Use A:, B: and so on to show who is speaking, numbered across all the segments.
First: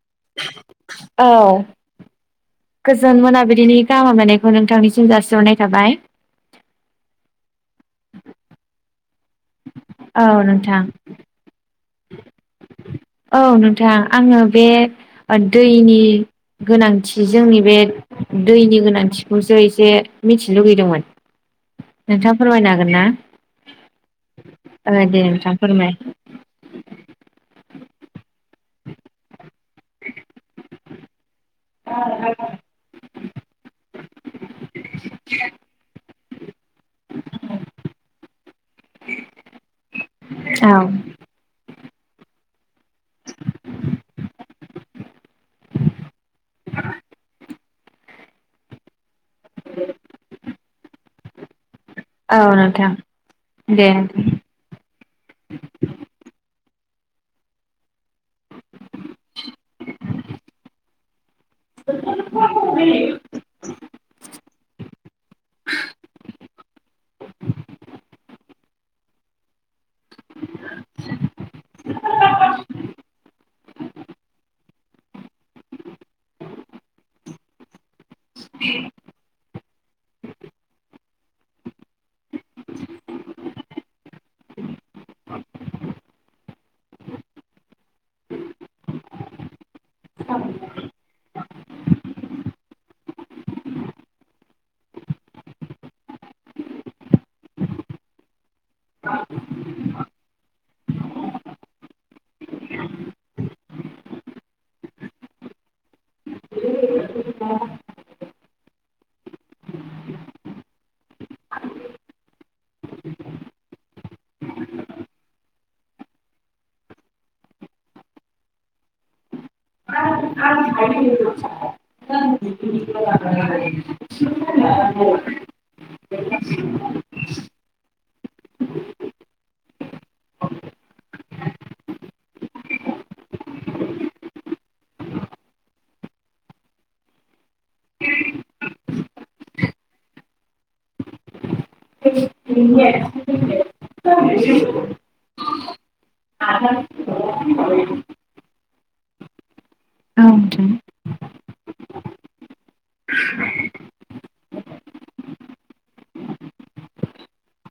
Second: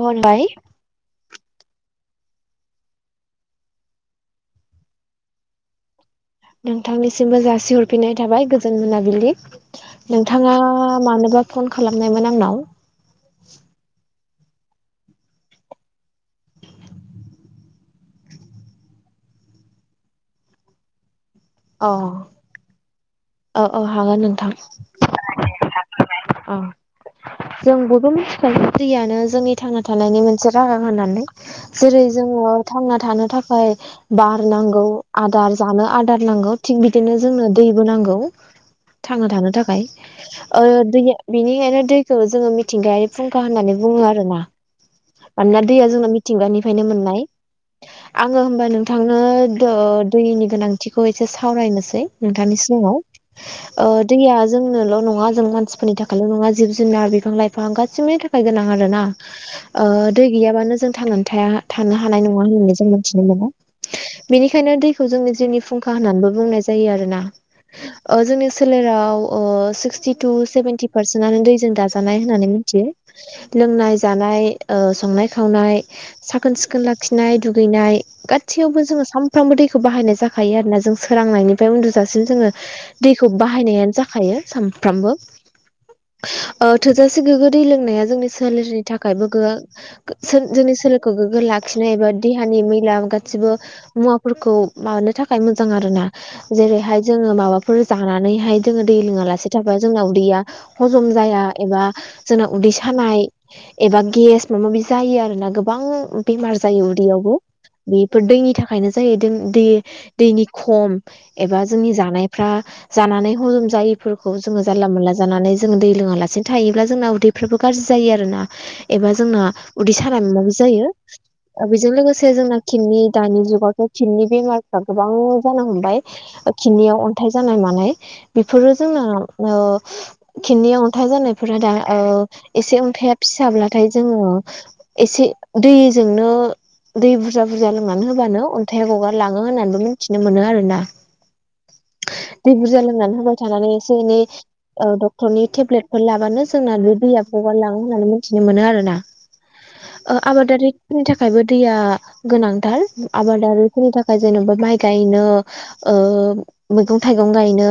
A: औ होनबाय।
B: औ। गोजोन मोनाबिलिनि गाहाम हामलायनायखौ नोंथांनिसिम जासिहरनाय थाबाय।
A: नोंथांनिसिमबो जासिहरफिननाय थाबाय गोजोन मोनाबिलि
B: औ
A: नोंथाङा
B: नोंथां
A: मानोबा फन खालामनायमोन आंनाव
B: औ नोंथां आङो बे दैनि गोनांथि जोंनि बे दैनि गोनांथिखौसो एसे मिथिनो लुबैदोंमोन।
A: अ
B: नोंथाङा फोरमायनो हागोन ना।
A: औ औ हागोन नोंथां
B: ओ दे नोंथां फोरमाय
A: औ जों बयबो मिथिखायो दैयानो जोंनि थांना थानायनि मोनसे राहा होननानै। जेरै जोङो थांना थानो थाखाय बार नांगौ आदार जानो आदार नांगौ थिग बिदिनो जोंनो दैबो नांगौ। थांना थानो थाखाय ओ [unintelligible]
B: औ
A: बिनिखायनो दैखौ जोङो मिथिंगायारि फुंखा होननानै बुङो आरो ना। मानोना दैया जोंना मिथिंगानिफ्रायनो मोननाय आङो होमबा नोंथांनो ओ दैनि गोनांथिखौ एसे सावरायनोसै।
B: औ
A: नोंथांनि
B: नोंथां
A: सिगाङाव ओ
B: दे
A: दैया जोंनोल' नङा जों मानसिफोरनि थाखायल' नङा जिब जुनार बिफां लाइफां गासैबोनि थाखाय गोनां आरो ना। ओ दै गैयाबानो जों थांनानै थाया थानो हानाय नङा होननानै जों मिथिनो [unintelligible] बेनिखायनो दैखौ जोंनि जिउनि फुंखा होननानैबो बुंनाय जायो आरोना। ओ जोंनि सोलेराव ओ [unintelligible] जितु सेभेन्टि पारसेन्टनो दैजों दाजानाय होननानै मिथियो लोंनाय जानाय ओ संनाय खावनाय साखोन सिखोन लाखिनाय दुगैनाय गासियावबो जोङो साम साफ्रोमबो दैखौ बाहायनाय जाखायो आरोना जों सोरांनायनिफ्राय उन्दुजासिम जोङो दैखौ बाहायनायानो जाखायो सानफ्रामबो। ओ थोजासे गोग्गो दै लोंनाया जोंनि सोलेरनि थाखायबो गो जो-जोंनि सोलेरखौ गोग्गो लाखिनाय एबा देहानि मैला गासिबो मुवाफोरखौ माबानो थाखाय मोजां आरो ना। जेरैहाय जोङो माबाफोर जानानैहाय जोङो दै लोङा लासे थाबा जोंना उदैैया हजम जाया एबा जोंना उदै सानाय एबा गेस। माबाबि जायो आरो ना गोबां बेमार जायो उदैयावबो। बेफोर दैनि थाखायनो जाहैदों दै-दैनि खम एबा जोंनि जानायफ्रा जानानै हजम जायैफोरखौ जोङो जानला मोनला जानानै जोङो दै लोङालासिनो थायोब्ला जोंना उदै फोरबो गाज्रि जायो आरोना एबा जोंना उदै साना मादि
B: औ
A: जायो ओ बेजों लोगोसे जोंना किडनि दानि
B: नोंथां
A: जुगावथ' किडनि बेमारफ्रा गोबां जानो हमबाय। किदनियाव अन्थाइ जानाय मानाय बेफोरो जोंना ओ किदनियाव अन्थाइ जानायफोरा दा ओ एसे अन्थाइआ फिसाब्लाथाय जोङो एसे दैजोंनो दै बुरजा बुरजा लोंनानै होबानो अन्थाइ गगार लाङो होननानैबो मिथिनो मोनो आरोना।
B: [inaudible]
A: थानानानै एसे एनै ओ दक क्टरनि टेब्लेटफोर लाबानो जोंना बे दैया गगार लाङो होननानै मिथिनो मोनो आरोना। ओ आबादारिफोरनि थाखायबो दैया गोनांथार आबादारिफोरनि थाखाय जेनेबा माइ गायनो ओ मैगं थाइगं गायनो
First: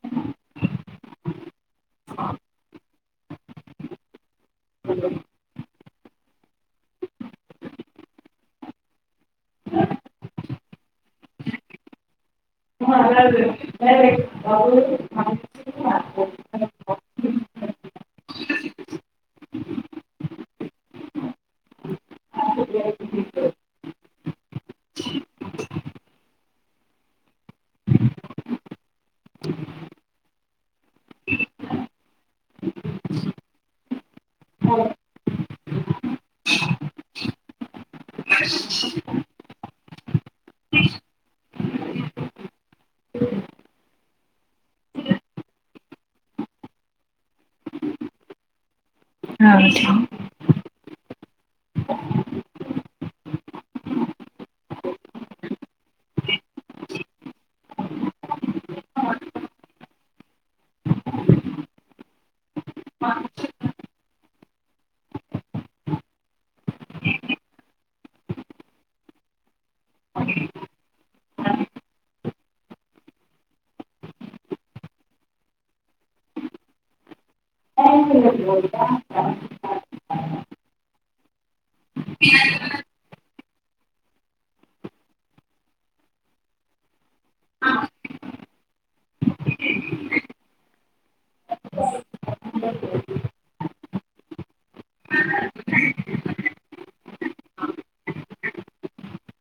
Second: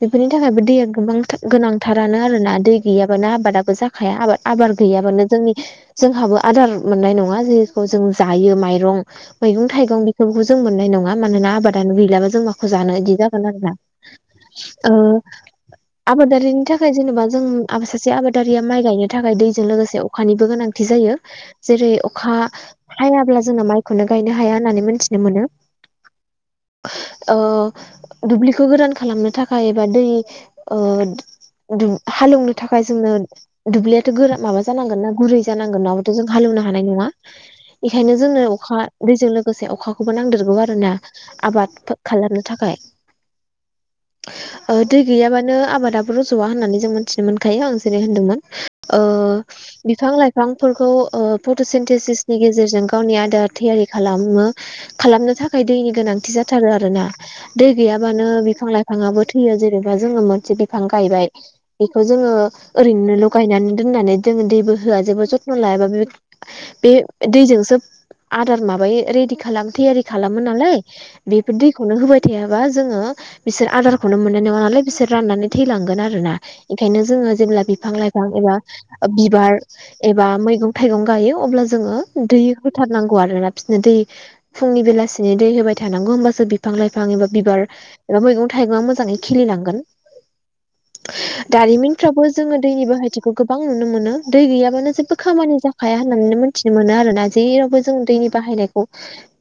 A: बेफोरनि थाखायबो दैया गोबां गोनांथारानो आरोना दै गैयाबानो आबादाबो जा खाया आबाद आबाद गैयाबानो जोंनि जोंहाबो आदार मोननाय नङा जेखौ जों जायो माइरं मैगं थाइगं बेफोरखौ जों मोननाय नङा मानोना आबादानो गैलाबा जोंनाव जानो बिदि जागोन आरोना आबादारिनि थाखाय जेनेबा जों सासे आबादारिया माइ गायनो थाखाय दैजों लोगोसे अखानिबो गोनांथि जायो जेरै अखा हायाब्ला जोङो माइखौनो गायनो हाया होननानै मोनथिनो मोनो ओ दुब्लिखौ गोरान खालामनो थाखाय एबा दै ओ दु हालेवनो थाखाय जोंनो दुब्लियाथ' गोरा माबा जानां मानना गुरै जानांगोन नङाबाथ' जों हालेवनो हानाय नङा बेखायनो जोंनो अखा दैजों लोगोसे अखाखौबो नांदेरगौ आरोना आबाद फो खालामनो थाखाय। दै गैयाबानो आबादाबो रज'आ होननानै जों मिथिनो मोनखायो आं जेरै होनदोंमोन ओ
B: औ नोंथां।
A: बिफां लाइफांफोरखौ फट'सेन्टेसिसनि गेजेरजों गावनि आदार थियारि खालामो खालामनो थाखाय दैनि गोनांथि जाथारो आरोना दै गैयाबानो बिफां लाइफाङाबो थैयो जेनेबा जोङो मोनसे बिफां गायबाय बेखौ जोङो ओरैनोल गायनानै दोननानै जोङो दैबो होआ जेबो जथ्न' लायाबा बे बे दैजोंसो आदार माबायो रेडि खालाम थैयारि खालामो नालाय बेफोर दैखौनो होबाय थायाबा जोङो बिसोर आदारखौनो मोननाय नङा नालाय बिसोर राननानै थैलांगोन आरोना ओंखायनो जोङो जेब्ला बि
B: औ
A: बिफां लाइफां एबा बिबार एबा मैगं थाइगं गायो अब्ला जोङो दै होथारनांगौ आरोना बिसोरनो दै फुंनि बेलासिनो दै होबाय थानांगौ होमबासो बिफां लाइफां एबा बिबार ओ मैगं थाइगङा मोजाङै खिलिलांगोन दारिमिनफ्रावबो जोङो दैनि बाहायथिखौ गोबां नुनो मोनो दै गैयाबानो जेबो खामानि जाखाया होननानै मिथिनो मोनो आरोना जेरावबो जों दैनि बाहायनायखौ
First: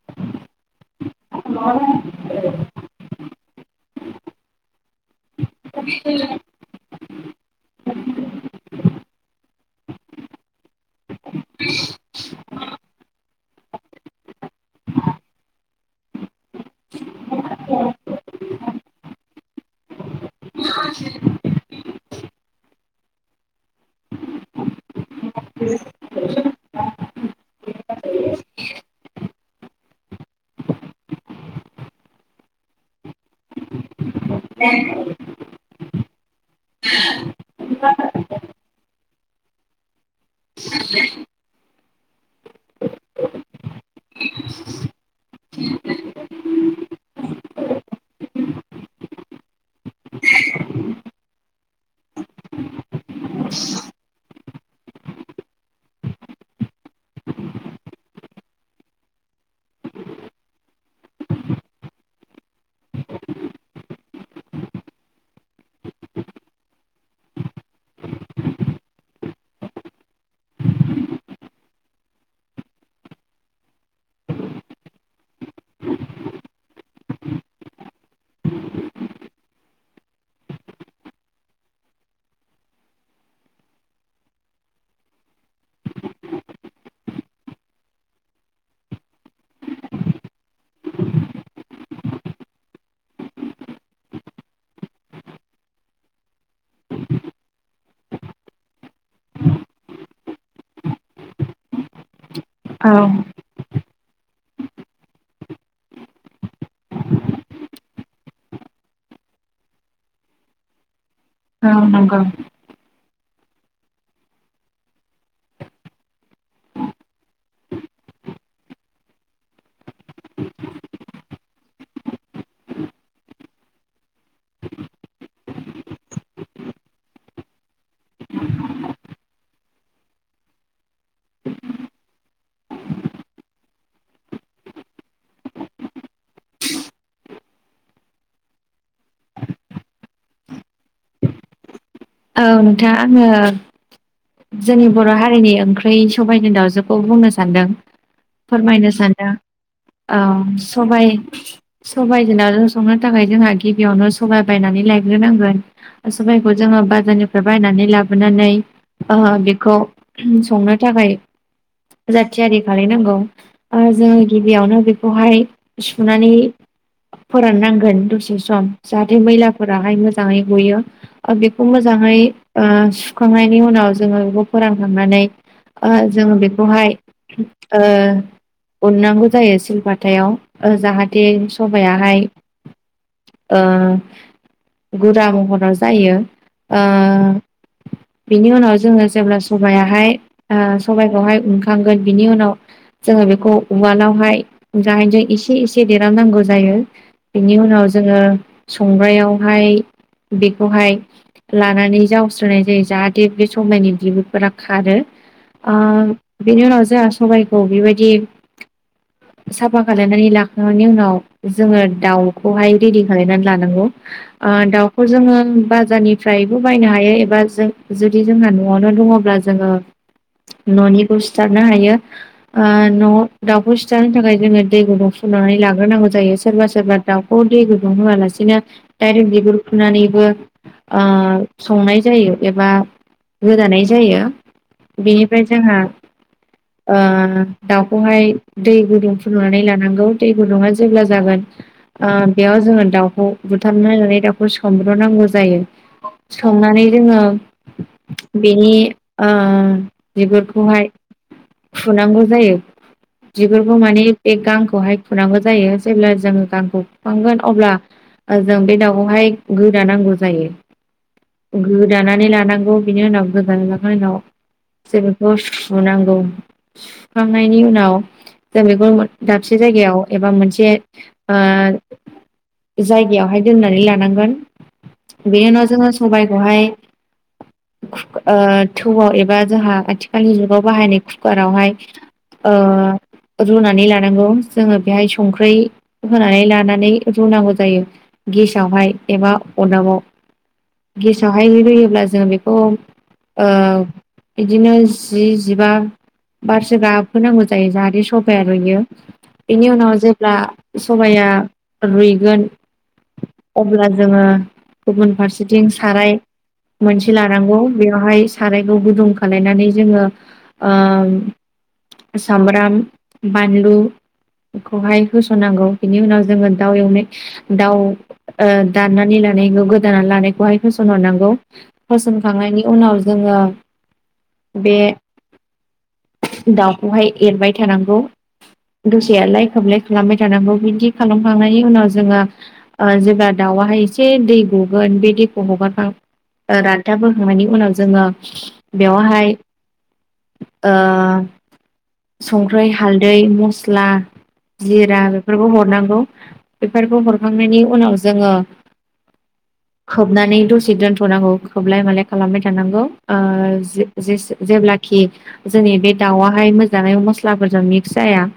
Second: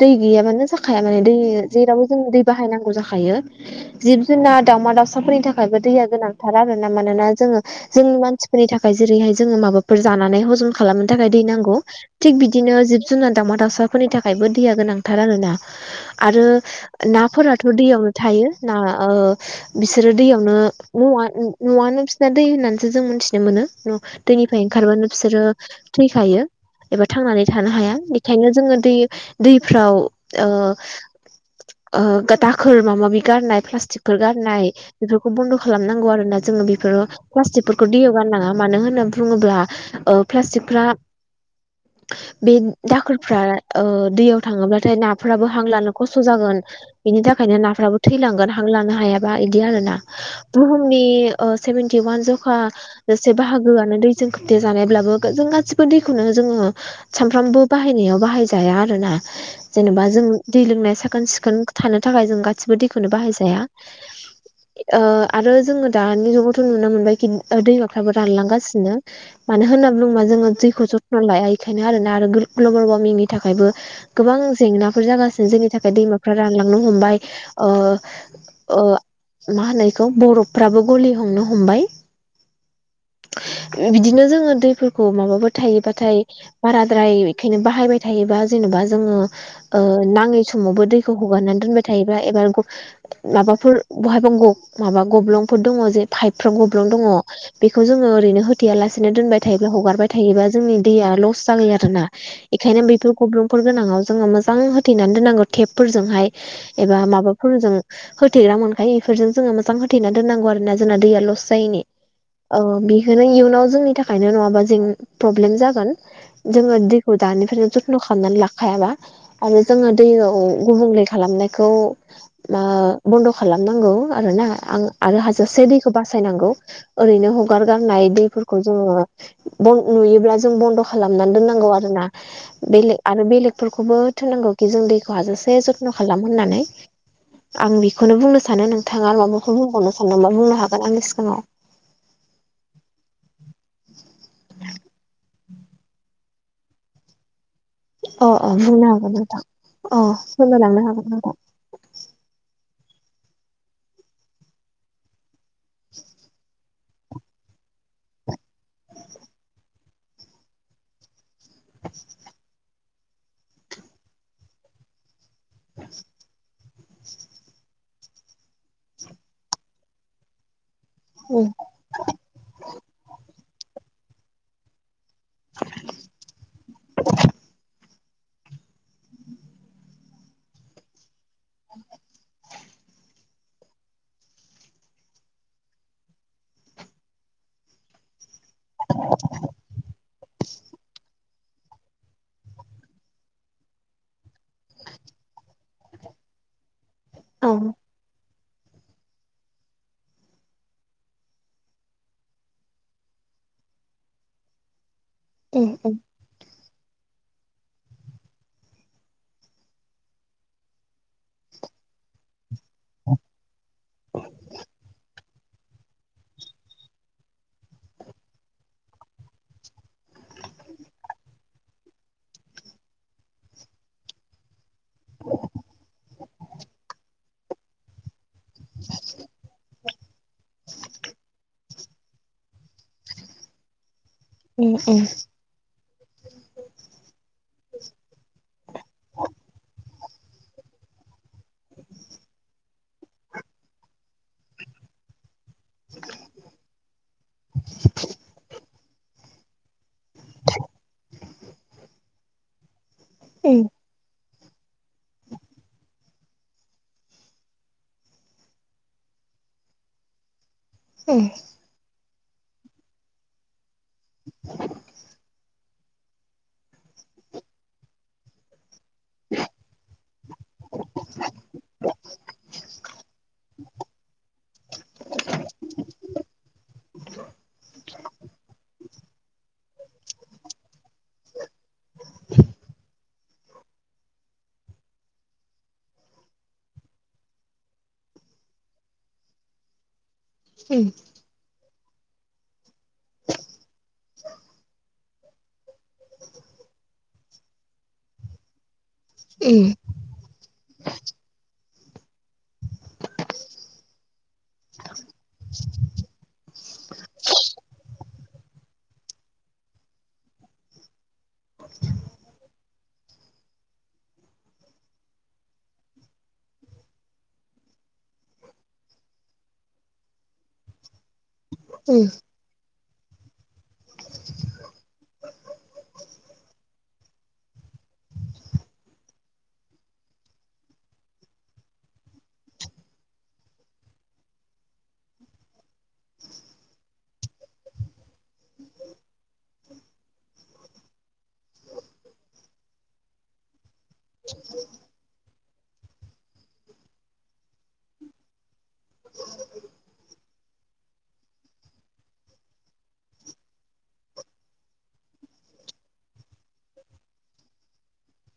A: दै गैयाबानो जाखाया माने दै जेरावबो जों दै बाहायनांगौ जाखायो जिब जुनार दाउमा दाउसाफोरनि थाखायबो दैया गोनांथार आरोना मानोना जोङो जोंनि मानसिफोरनि थाखाय जेरैहाय जोङो माबाफोर जानानै हजम खालामनो थाखाय दै नांगौ थिग बिदिनो जिब जुनार दावमा दाउसाफोरनि थाखायबो दैया गोनांथार आरोना आरो नाफोराथ' दैयावनो थायो ना ओ बिसोरो दैयावनो न'आ न'आनो बिसिना दै होननानैसो जों मोनथिनो मोनो न' दैनि फाय ओंखारबानो बिसोरो थैखायो। एबा थांनानै थानो हाया बेखायनो जोङो दै दैफ्राव ओ ओ दाखोर माबा माबि गारनाय फ्लास्टिकफोर गारनाय बेफो खौ बन्द' खालामनांगौ आरोना जोङो बेफोरो प्लास्टिकफोरखौ दैयाव गारनाङा मानो होनोब बुङोब्ला ओ फ्लास्टिकफ्रा बे दाखोरफ्रा ओ दैयाव थाङोब्लाथाय नाफोराबो हां लानो खस्थ' जागोन। बिनि थाखायनो नाफ्राबो थैलांगोन हां लानो हायाबा इदि आरोना। बुहुमनि ओ सेभेनटि वान जौखा से बाहागोआनो दै जों खोबथे जानायब्लाबो जों गासिबो दैखौनो जोङो सामफ्रामबो बाहायनायाव बाहायजाया आरोना। जेनेबा जों दै लोंनाय साखोन सिखोन थानो थाखाय जों गासिबो दैखौनो बाहायजाया। ओ आरो जोङो दानि जुगावथ' नुनो मोनबायखि ओ दैमाफ्राबो रानलांगासिनो। मानो होनना ब्लुंबा जोङो दैखौ जथ्न' लाया इखायनो आरोना आरो गोर ग्लोबोल वार्मिंनि थाखायबो गोबां जेंनाफोर जागासिनो जोंनि थाखाय दैमाफ्रा रानलांनो हमबाय ओ ओ मा होनो इखौ बरफफ्राबो गलि हमनो हमबाय। [inaudible] बिदिनो जोङो दैफोरखौ माबाफोर थायोबाथाय बाराद्राय बेखायनो बाहायबाय थायोबा जेन'बा जोङो ओ नाङै समावबो दैखौ हगारनानै दोनबाय थायोबा एबार ग माबाफोर बहायबा ग माबा गब्लंफोर दङ जे फाइपफ्राव गब्लं दङ बेखौ जोङो ओरैनो हो थेया लासेनो दोनबाय थायोब्ला हगारबाय थायोबा जोंनि दैया लस जायै आरोना एखायनो बेफोर गब्लं फोर गोनाङाव जोङो मोजां होथेनानै दोननांगौ थेपफोरजोंहाय एबा माबाफोरजों होथेग्रा मोनखायो इफोरजों जोङो मोजां होथेना दोननांगौ आरोना जोंना दैया लस जायिनि
B: औ नंगौ
A: ओ बिखोनो इयुनाव जोंनि थाखायनो नङाबा जें प्रब्लेम जागोन। जोङो दैखौ दानिफ्रायनो जथ्न' खामनानै लाखायाबा आरो जोङो दैयाव गुबुंले खालामनायखौ ओ बन्द' खालामनांगौ आरोना आं आरो हाजोसे दैखौ बासायनांगौ। ओरैनो हगारगारनाय दैफोर खौ जोङो बय नुयोब्ला जों बन्द' खालामनानै दोननांगौ आरोना। बेले आरो बेलेगफोरखौबो थोन्नांगौखि जों दैखौ हाजासे जथ्न' खालाम होननानै आं बिखोनो बुंनो सानो नोंथाङा माबाफोर बुंबावनो सानदोंबा बुंबावनो हागोन आंनि सिगाङाव।
B: औ नोंथां आङो जोंनि बर' हारिनि ओंख ओमफाय सबाइजों दाउजोखौ बुंनो सानदों।
A: अ अ बुंनो
B: फोरमायनो
A: हागोन
B: सानदों
A: नोंथां अ
B: ओं
A: फोरमायलांनो हागोन
B: सबाइ
A: नोंथां
B: सबाइजों नाजों संनो थाखाय जोंहा गिबियावनो सबाइ बायनानै लायग्रोनांगोन सबाइखौ जोङो बाजारनिफ्राय बायनानै लाबोनानै ओ बेखौ संनो थाखाय जा थियारि खालायनांगौ ओ जोङो गिबियावनो बेखौहाय सुनानै फोराननांगोन दसे सम जाहाथे मैलाफोराहाय मोजाङै गयो। ओ
A: उम
B: बेखौ मोजाङै ओ सुखांनायनि उनाव जोङो बेखौ फोरानखांनानै ओ जोङो बेखौहाय उननांगौ जायो सिलपाथायाव। ओ जाहाथे सबायाहाय ओ गुरा महराव जायो। ओ बिनि उनाव जोङो जेब्ला सबायाहाय ओ सबाइखौहाय उनखांगोन बिनि उनाव जोङो बेखौ उवालावहाय गाहेनजो इसे इसे देरहामनांगौ जायो।
A: औ
B: बेनि उनाव जोङो संग्रायावहाय बेखौहाय लानानै जावस्रोनाय जायो जाहाथे बे समनायनि बिबुफोरा खारो
A: उम
B: ओ
A: उम
B: बेनि उनाव जोंहा सबायखौ बेबायदि साफा खालायनानै लाखांनायनि उनाव जोङो दाउखौहाय रेडि खालामनानै लानांगौ ओ दाउखौ जोङो बाजारनि फ्रायबो बायनो हायो एबा जों जुदि जोंहा न'आवनो दङब्ला जोङो न'निखौ सिथारनो हायो ओ न' दाउखौ सिथारनो थाखाय जोङो दै गुदुं फुदुंनानै लाग्रोनांगौ जायो सोरबा सोरबा दाउखौ दै गुदुं होआलासे बिदिनो डाइरेक बिगुर फुनानैबो संनाय जायो एबा गोदानाय जायो।
A: औ
B: ओमफ्राय जोंहा दाउखौहाय दै गुदुं फुुदुंनानै लानांगौ दै गुदुङा जेब्ला जागोन बेयाव जोङो दाउखौ बुथारनो होनानै दाउखौ सोमब्र'नांगौ जायो संनानै जोङो बेनि बिगुरखौहाय फुनांगौ जायो
A: उम
B: बिगुरखौ माने बे गांखौहाय खुनांगौ जायो जेब्ला जोङो गांखौ खुखांगोन अब्ला जों बे दाउखौहाय गोदानांगौ जायो। गोदानानै लानांगौ बिनि उनाव गोदा लाखांनायनि उनाव जे बेखौ सुनांगौ सुखांनायनि उनाव जों बेखौ दाबसे जायगायाव एबा मोनसे ओ जायगायावहाय दोननानै लानांगोन। बेनि उनाव जोङो सबाइखौहाय थौआव एबा जोंहा आथिखालनि जुगाव बाहायनाय कुकारावहाय रुनानै लानांगौ जोङो बेवहाय संख्रि होनानै लानानै रुनांगौ जायो गेसयावहाय एबा अरदाबाव
A: उम
B: खुखाराव रुयोब्ला जोङो बेखौ ओ बिदिनो जि जिबा बारसो गाब होन्नांगौ जायो जाहाथे सबाया रुयो बेनि
A: उम
B: उनाव जेब्ला सबाया रुयगोन अब्ला जोङो गुबुन फारसेथिं साराय मोनसे लानांगौ बेवहाय सारायखौ गुदुं खालामलायनानै जोङो सामब्राम बानलुखौहाय होस'नांगौ बिनि उनाव जोङो दाउ एवनाय दाउ दाननानै लानायखौ गोदाना लानायखौहाय होसनहरनांगौ होसनखांनायनि उनाव जोङो बे दाउखौहाय एरबाय थानांगौ दसेयालाय खोबलाय खालामबाय थानांगौ बिदि खालामखांनायनि उनाव जोङो जेब्ला दाउआ हाय एसे दै गुगोन बे दैखौ हगारखां रान्थाब होखांनायनि उनाव जोङो बेवहाय संख्रि हालदै मस्ला जिरा बेफोरखौ हरनांगौ बेफोरखौ हरखांनायनि उनाव जोङो खोबनानै दसे दोनथ'नांगौ खोबलाय मालाय खालामबाय थानांगौ जेब्लाखि जोंनि बे दाउआहाय मोजाङै मस्लाफोरजों मिक्स जाया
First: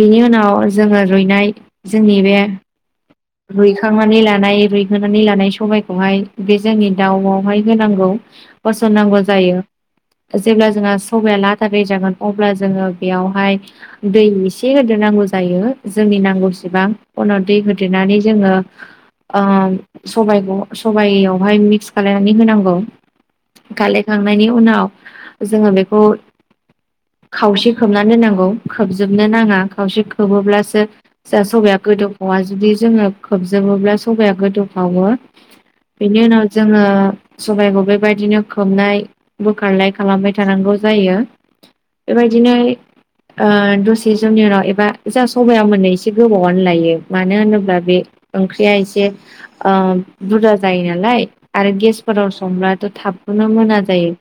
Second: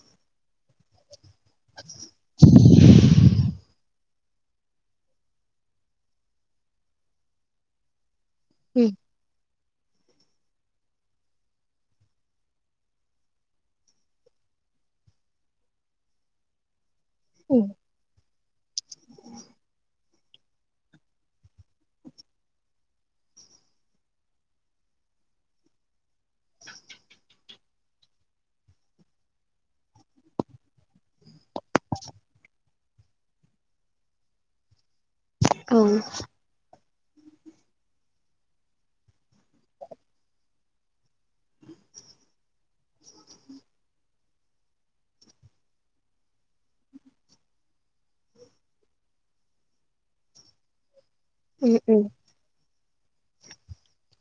B: बेनि उनाव जोङो रुइनाय जोंनि बे रुइखांनानै लानाय रुइहोनानै लानाय सबायखौहाय बे जोंनि दाउआवहाय होनांगौ।
A: उम
B: होसननांगौ जायो। जेब्ला जोंहा सबाया लादा दै जागोन अब्ला जोङो बेयावहाय दै एसे होदो नांगौ जायो जोंनि नांगौ एसेबां उनाव दै होदेरनानै जोङो ओ सबाय सबयावहाय मिक्स खालायनानै होनांगौ गालेयखांनायनि उनाव जोङो बेखौ खावसे खोबनानै नांगौ खोबजोबनो नाङा खावसे खोबोब्लासो जा सबाया गोदौखा जुदि जोङो खोबजोबोब्ला सबाया गोदौफावो
A: औ
B: बेनि उनाव जोङो सबाइखौ बेबायदिनो खोबनाय बोखारलाय खालामबाय थानांगौ जायो बेबायदिनो ओ दसे जुनियनाव एबा जा सबायाव मोननो एसे गोबावनो लायो मानो होनोब्ला बे ओंख्रिया एसे ओ बुरजा जायो नालाय
A: उम
B: आरो
A: उम
B: गेसफोराव संब्ला थाबनो मोना जायो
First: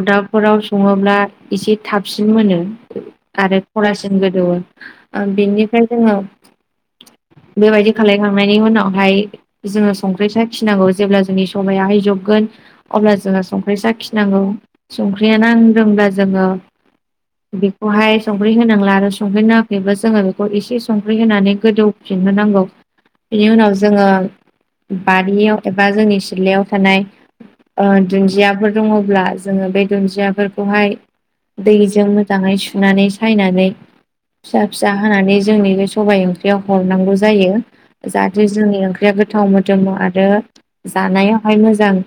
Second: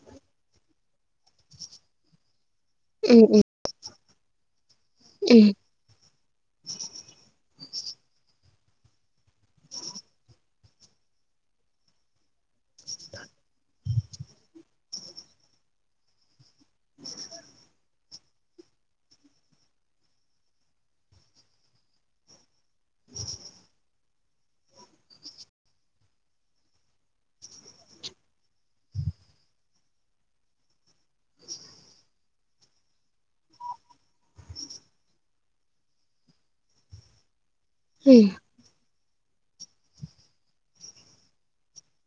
B: अदाबफोराव सङोब्ला एसे थाबसिन मोनो आरो खरासिन गोदौवो ओ
A: उम
B: बेनिफ्राय जोङो बेबायदि खालायखांनाय बेनि उनावहाय जोङो संख्रि साखिनांगौ जेब्ला जोंनि सबायाहाय जबगोन अब्ला जोङो संख्रि साखिनांगौ संख्रिया नांदोंब्ला जोङो बेखौहाय संख्रि होनांला आरो संख्रि नाङाखैबो जोङो बेखौ एसे संख्रि होनानै गोदौ फिननो नांगौ बेनि उनाव जोङो बारियाव एबा जोंनि सिथ्लायाव थानाय ओ दुन्दियाफोर दङब्ला जोङो बे दुन्दियाफोरखौहाय दैजों मोजाङै सुनानै सायनानै फिसा फिसा हानानै जोंनि बे सबाइ ओंख्रियाव हरनांगौ जायो
A: उम
B: जाहाथे जोंनि ओंख्रिया गोथाव मोदोमो आरो जानायावहाय मोजां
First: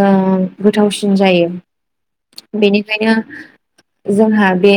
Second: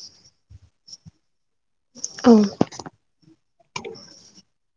B: ओ गोथावसिन जायो
A: औ
B: बेनिखायनो जोंहा बे